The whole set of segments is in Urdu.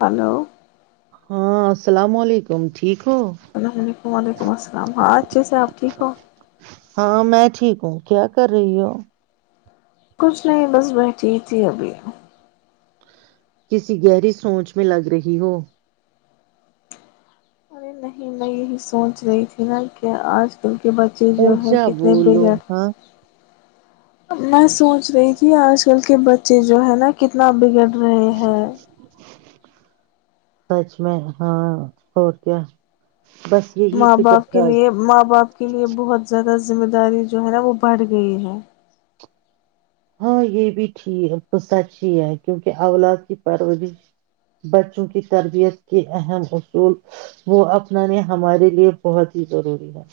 ہلو ہاں السلام علیکم ٹھیک ہو السلام علیکم وعلیکم السلام ہاں اچھے سے آپ ٹھیک ہو ہاں میں ٹھیک ہوں کیا کر رہی ہ کچھ نہیں بس بیٹھی تھی ابھی کسی گہری سوچ میں لگ رہی ہو ارے نہیں میں یہی سوچ رہی تھی نا کہ آج ان کے بچے جو ہیں اونچا کتنے بولو بگڑ ہاں میں سوچ رہی کہ آج کل کے بچے چیز جو ہے نا کتنا بگڑ رہے ہیں جی سچ میں ہاں ہو کیا بس یہی ماں فکر باپ کے تھا لیے ماں باپ کے لیے بہت زیادہ ذمہ داری جو ہے نا وہ بڑھ گئی ہے ہاں یہ بھیٹھیک سچ ہی ہے کیونکہ اولاد کی پرورش بچوں کی تربیت کے اہم اصول وہ اپنانے ہمارے لیے بہت ہی ضروری ہے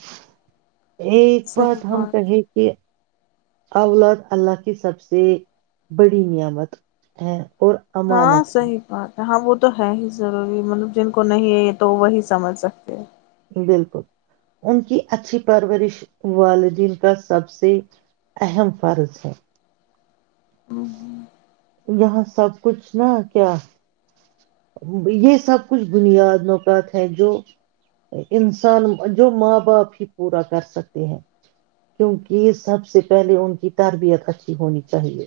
ایک صحیح بات ہم ہے کہے کہ اولاد اللہ کی سب سے بڑی نعمت ہے اور ہاں امانت ہے صحی بات ہاں وہ تو ہے ہی ضروری مطلب جن کو نہیں ہے یہ تو وہی سمجھ سکتے ہے بالکل ان کی اچھی پرورش والدین کا سب سے اہم فرض ہے ہیں یہاں سب کچھ نا کیا یہ سب کچھ بنیاد نوکات ہے جو انسان جو ماں باپ ہی پورا کر سکتے ہیں کیونکہ سب سے پہلے ان کی تربیت اچھی ہونی چاہیے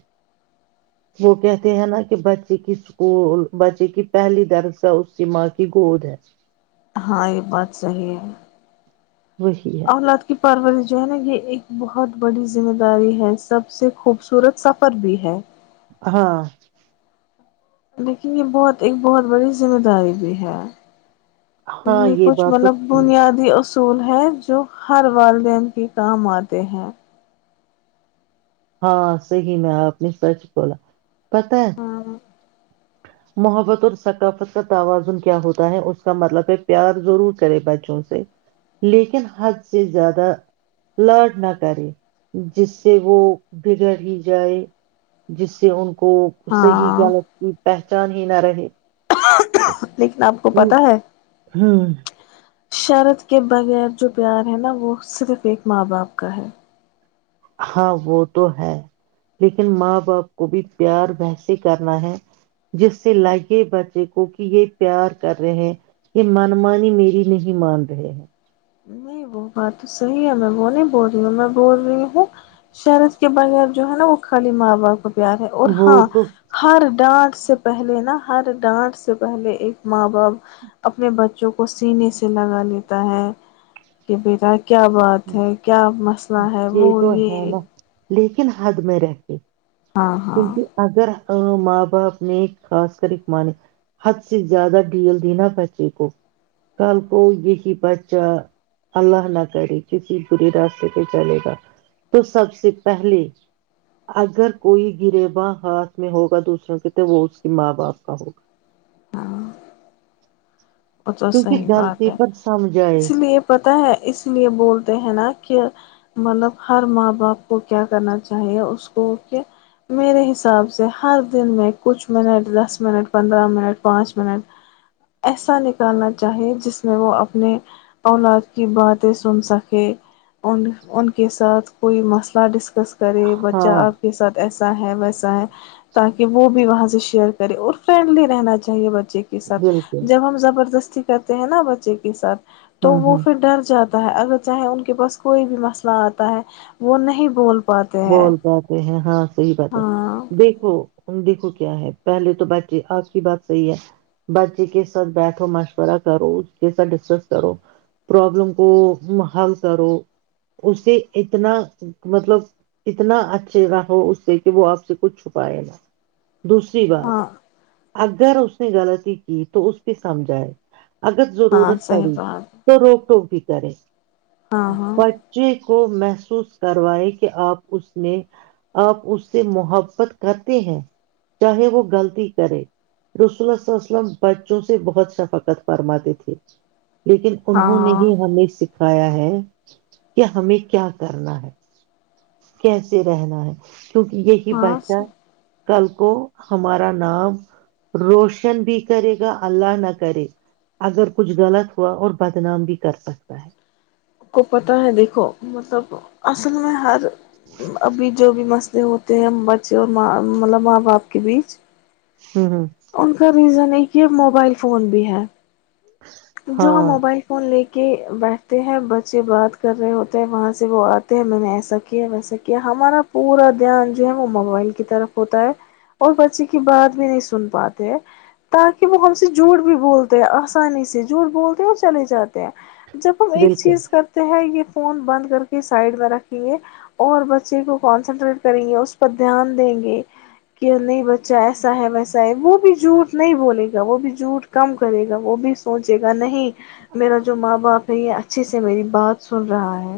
وہ کہتے ہیں نا کہ بچے کی اسکول بچے کی پہلی درسا اس کی ماں کی گود ہے ہاں یہ بات صحیح ہے وہی ہے پروری جو ہے نا یہ ایک بہت بڑی ذمہ داری ہے سب سے خوبصورت سفر بھی ہے ہاں لیکن یہ بہت ایک بہت بڑی ذمہ داری بھی ہے ہاں یہ کچھ بات تو مطلب تھی بنیادی اسول اصول ہے جو ہر والدین کے کام آتے ہیں ہاں صحی میں اپپنی سچ بولا پتاہ محبت اور ثقافت کا توازن کیا ہوتا ہے اس کا مطلب ہے پیار ضرور کرے بچوں سے لیکن حد سے زیادہ لاڈ نہ کرے جس سے وہ بگڑ ہی جائے جس سے ان کو ص سے ہی ہاں کیا ل پہچان ہی نہ رہے لیکن آپ کو پتا ہے ہوں شرد کے بغیر جو پیار ہے نا وہ صرف ایک ماں باپ کا ہے ہاں وہ تو ہے لیکن ماں باپ کو بھی پیار ویسے کرنا ہے جس سے لگے بچے کو کہ یہ پیار کر رہے ہیں یہ من مانی میری نہیں مان رہے ہیں نہیں وہ بات تو صحیح ہے میں وہ نہیں بول رہی ہوں میں بول رہی ہوں شرت کے بغیر جو ہے نا وہ خالی ماں باپ کو پیار ہے اور وہ ہاں تو ہر ڈانس سے پہلے نا ہر ڈانٹ سے پہلے ایک ماں ب اپنے بچو جو کو سینے سے لگا لیتا ہے کی بیرا کیا بات ہے کیا مسئلہ ہے وہ یہ تو ہے یہ نا لیکن حد میں رہ کے ہاں ہاں کیونکہ اگر ہاں ماں باپ نے خاص کر ایک مان حد سے زیادہ ڈیل د نا بچے کو کل کو یہی بچہ اللہ نہ کرے کسی برے راستے پہ چلے گا تو سب سے پہلے اگر کوئی گربا ہاتھ میں ہوگا دوسروں کے تو وہ اس کے ماں باپ کا ہوگا وہ تو کیونکہ صحیح بات غلطی ہے پر سمجھائے اس لیے پتہ ہے اس لیے بولتے ہیں نا کہ مطلب ہر ماں باپ کو کیا کرنا چاہیے اس کو کہ میرے حساب سے ہر دن میں کچھ منٹ دس منٹ پندرہ منٹ پانچ منٹ ایسا کرنا چاہیے جس میں وہ اپنے اولاد کی باتیں سن سکے ان کے ساتھ کوئی مسئلہ ڈسکس کرے بچہ ہاں آپ کے ساتھ ایسا ہے ویسا ہے تاکہ وہ بھی وہاں سے شیئر کرے اور فرینڈلی رہنا چاہیے بچے کے ساتھ بالکل جب ہم زبرد دستی کرتے ہیں نا بچے کے ساتھ تو ہوں وہ ہوں پھر ڈر جاتا ہے اگر چاہے ان کے پاس کوئی بھی مسئلہ آتا ہے وہ نہیں بول پ بول پتے ہیں ہاں صحی بات ہے ہاں دیکھو دیکھو کیا ہے پہلے تو بچے آپ کی بات صحیح ہے بچے کے ساتھ بیٹھو مشورہ کرو اس کے ساتھ ڈسکس کرو پرابلم کو حل کرو اسے اتنا مطلب اتنا اچھے نہ ہو اس سے کہ وہ آپ سے کچھ چھپائے نا دوسری بات ہاں اگر اس نے غلطی کی تو اس کی سمجھائے اگر ہاں ضرورت صحیح پڑی بات تو روک ٹوک دی سر ہاں ہاں بچی کو محسوس کروائے کہ آپ اس میں آپ اس سے محبت کرتے ہیں چاہے وہ غلطی کرے رسول ال وسلم بچوں سے بہت شفقت فرماتے تھے لیکن انہوں نے ہاں ہی ہمیں س کھایا ہے کہ ہمیں کیا کرنا ہے کیسے رہنا ہے کیونکہ یہی ہاں بچہ کل کو ہمارا نام روشن بھی کرے گا اللہ نہ کرے اگر کچھ غلط ہوا اور بدنام بھی کر سکتا ہے کو پتہ ہے دیکھو مطلب اصل میں ہر ابھی جو بھی مسئلے ہوتے ہیں بچے اوراں مطلب ماں باپ کے بیچ ہاں ہاں ان کا ریزن یہ کہ موبائل فون بھی ہے جو ہم ہاں موبائل فون لے کے کہ بیٹھتے ہیں بچے بات کر رہے ہوتے ہیں وہاں سے وہ آتے ہیں میں نے ایسا کیا ویسا کیا ہمارا پورا دھیان جو ہے وہ موبائل کی طرف ہوتا ہے اور بچے کی بات بھی نہیں سن پاتے ہیں تاکہ وہ ہم سے جھوٹ بھی بولتے ہیں آسانی سے جھوٹ بولتے اور چلے جاتے ہیں جب ہم ایک بالکل چیز کرتے ہیں یہ فون بند کر کے سائڈ میں رکھیں گے اور بچے کو کانسنٹریٹ کریں گے اس پر دھیان دیں گے کہ نہیں بچہ ایسا ہے ویسا وہ بھی جھوٹ نہیں بولے گا وہ بھی جھوٹ کم کرے گا وہ بھی سوچے گا نہیں میرا جو ماں باپ تو یہ اچھے سے میری بات سن رہا ہے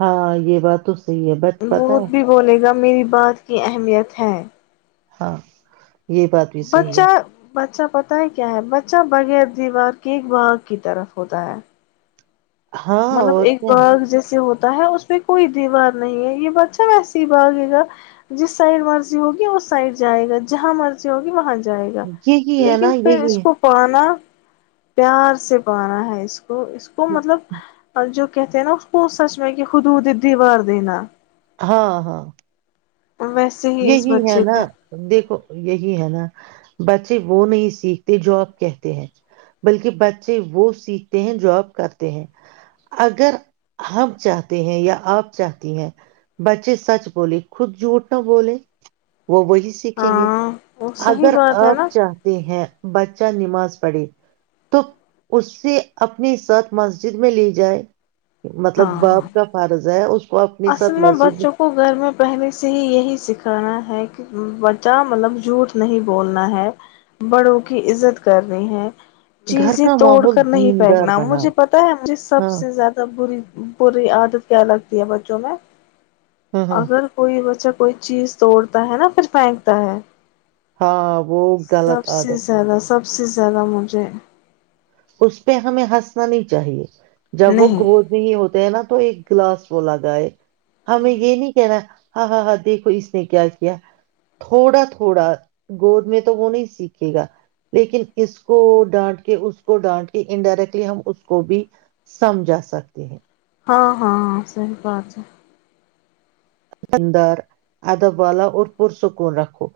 ہاں یہ بات تو صحیح ہے بٹ پتا ہے بھی بولے گا میری بات کی اہمیت ہے ہاں یہ بات بھی صحی ہے بچہ بچہ پت ہے کیا ہے بچہ بغیر دیوار کے باغ کی طرف ہوتا ہے ہاں مطلب اور ایک باغ جیسے ہوتا اس پہ کوئی دیوار نہیں ہے یہ بادشہ وس باگے گا جس سائڈ مرضی ہوگی اس سائڈ جائے گا جہاں مرضی ہوگی وہاں جائے گا کیا یہی ہے لیکن نا پھر یہی اس ہے کو پانا پیار سے پانا ہے اس کو تو اس کو مطلب اور جو کہتے ہیں نا اس کو سچ میں کہ خودود دیوار دینا ہاں ہاں ویسے ہی اس یہی ہے بچے نا کو دیکھو یہی ہے نا بچے وہ نہیں سیکھتے جو آپ کہتے ہیں بلکہ بچے وہ سیکھتے ہیں جو آپ کرتے ہیں اگر ہم چاہتے ہیں یا آپ چاہتی ہیں بچے سچ بول خود جوٹ نہ بولے وہ وہی سیکھیں گے ہاں وہ صحیح اگر بات ہے نا آپ چاہتے ہیں بچہ نماز پڑھے تو اس سے اپنی سط مسجد میں لے جائے مطلب ہاں باپ کا فارض ہے اس کو اپنے اصل ساتھ میں مسجد بچوں کو گھر میں پہنے سے ہی یہی سکھانا ہے کہ بچہ مطلب جھوٹ نہیں بولنا ہے بڑوں کی عزت کرنی ہے گھر چیزیں کا توڑ ماحول کر نہیں دیندار پھینکنا بناؤ مجھے پتا ہے مجھے سب ہاں سے زیادہ بری پوری عادت کیا لگتی ہے ب چلو ہاں ہاں اگر کوئی بچہ کوئی چیز توڑتا ہے نا پھر پھینکتا ہے ہاں وہ غلط سب سے عادت ہے زیادہ سب سے زیادہ مجھے اس پہ ہمیں ہنسنا نہیں چاہیے جب وہ نہیں گود نہیں ہوتے ہیں نا تو ایک کلاس وہلا گائے ہمیں یہ نہیں کہنا ہاں ہاں ہاں دیکھو اس نے کیا کیا تھوڑا تھوڑا گود میں تو وہ نہیں سیکھے گا لیکن اس کو ڈانٹ کے اس کو ڈانٹ کے انڈائریکٹلی ہم اس کو بھی سمجھا سکتے ہیں ہاں ہاں ہاں صحی بات ہے اندر ادب والا اور پر سکون رکھو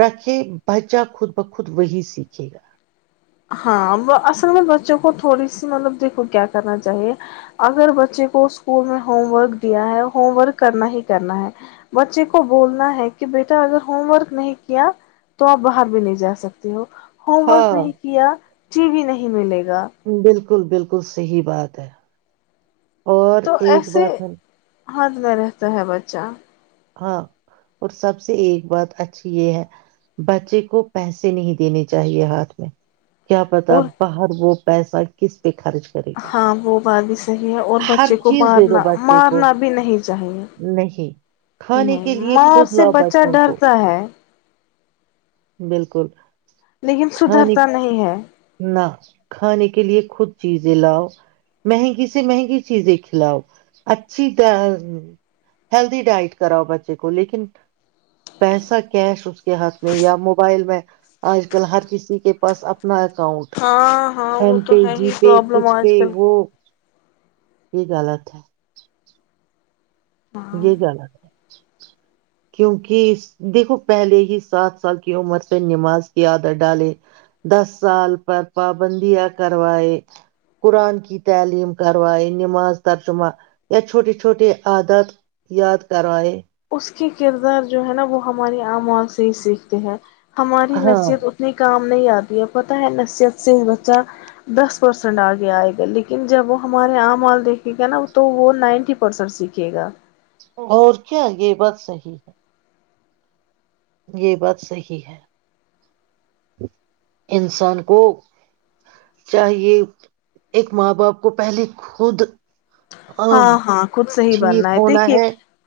راکھی بچہ خود بخود وہی سیکھے گا ہاں اصل میں بچوں کو تھوڑی سی مطلب دیکھو کیا کرنا چاہیے اگر بچے کو اسکول میں ہوم ورک دیا ہے ہوم ورک کرنا ہی کرنا ہے بچے کو بولنا ہے کہ بیٹا اگر ہوم ورک نہیں کیا تو آپ باہر بھی نہیں جا سکتے ہو ہوم ورک ہاں نہیں جی بھی نہیں ملے گا بالکل بالکل بالکل صحیح بات ہے اور ایک بات ہے ہھ میں رہتا ہے بچہ ہاں اور سب سے ایک بات اچھی یہ ہے بچے کو پیسے نہیں دینے چاہیے ہاتھ میں کیا پتا اور باہر وہ پیسہ کس پہ خرچ کرے گا ہاں وہ بات بھی صحیح ہے اور ہر بچے کو چیز دے دو مارنا بچے کو مارنا بھی نہیں چاہیے نہیں کھانے نہیں کے لیے ماں اور خود سے لاؤ بچہ بچوں کو ڈرتا ہے [unintelligible] بالکل لیکن کھانے سدھرتا نہیں ہے نہ کھانے کے لیے خود چیزیں لاؤ مہنگی سے مہنگی چیزیں کھلاؤ اچھی ہیلدی ڈائٹ کراؤ بچے کو لیکن پیسہ کیش اس کے ہاتھ میں یا موبائل میں آج کل ہر کسی کے پاس اپنا اکاؤنٹ ہاں ہاں وہ ایم تو پے ہے جی ہی پے پرابلم کچھ آج پے کل وہ کی ل ا تھا ہے یہ گال ہے کیونکہ دیکھو پہلے ہی سات سال کی عمر پہ نماز کی عادت ڈالے دس سال پر پابندیاں کروائے قرآن کی تعلیم کروائے نماز ترجمہ یا چھوٹے چھوٹے عادت یاد کرا ہے اس کے کردار جو ہے نا وہ ہماری عاماں سے ہی سیکھتے ہیں ہماری ہاں نصیحت اتنی کام نہیں آتی ہے پت ہے نصیحت سے بچہ دس پرسینٹ آگے آئے گا لیکن جب وہ ہمارے آام آال دیکھے گا نا تو وہ نائنٹی پرسینٹ سیکھے گا اور کیا یہ بات صحی ہے یہ بات صحیح ہے انسان کو چاہیے ایک ماں باپ کو پہلے خود ہاں ہاں کھ صحیح ٹھیک بننا ہے ہونا دیکھیے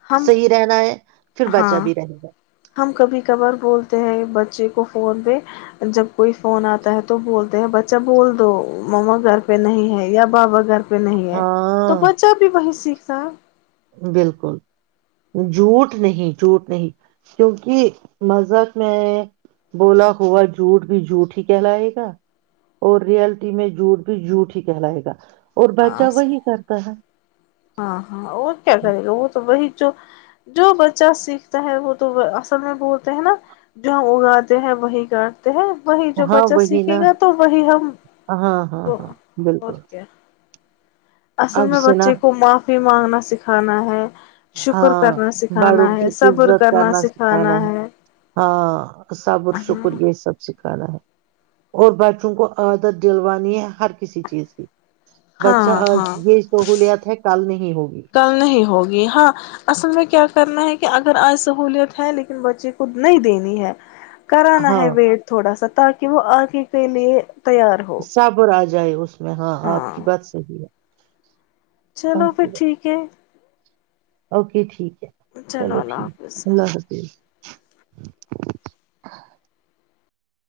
ہم صحیح رہنا ہے پھر بچا ہاں بھی رہے گا ہم کبھی کبار بولتے ہیں بچے کو فون پہ جب کوئی فون آتا ہے تو بولتے ہیں بچہ بول دو مما گھر پہ نہیں ہے یا بابا گھر پہ پہ نہیں ہے تو ہاں بچہ بھی وہی سیکھ سات بالکل جھوٹ نہیں جھوٹ نہیں کیونکہ مذہب میں بولا ہوا جھوٹ بھی جھوٹ ہی کہلائے گا اور رئلٹی میں جھوٹ بھی جھوٹ ہی کہلائے گا اور بچہ ہاں وہی کرتا ہے ہاں ہاں اور کیا کرے گا وہ تو وہی جو جو بچہ سیکھتا ہے وہ تو اصل میں بولتے ہیں نا جو ہم اگاتے ہیں وہی گ وہی جو ہاں بچہ وہی نا سیکھے گا تو وہی ہم ہاں ہاں وہ ہاں اور بالکل کیا اصل اب میں سنا بچے کو معافی مانگنا سکھانا ہے شکر ہاں کرنا بڑوں سکھانا کی ہے صبر عزت کرنا سکھانا ہے ہاں صبر شکر یہ سب کھانا ہے اور بچوں کو عادت دلوانی ہے ہر کسی چیز کی بچہ ہاں آج ہاں یہ سہولیات ہے کل نہیں ہوگی گل نہیں ہوگی ہاں اصل میں کیا کرنا ہے کہ اگر آج سہوولت ہے لیکن بچے کو نہیں دینی ہے کران ہاں ہے ویٹ تھوڑا سا تاکہ وہ آگے کے لیے تیار ہو سبراج جائے اس میں ہاں آپ کی بات صحیح ہے چلو آپ پھر کی بات ٹھیک ہے اوکے ٹھیک چلو اللہ ٹھیک حافظ اللہ حافظ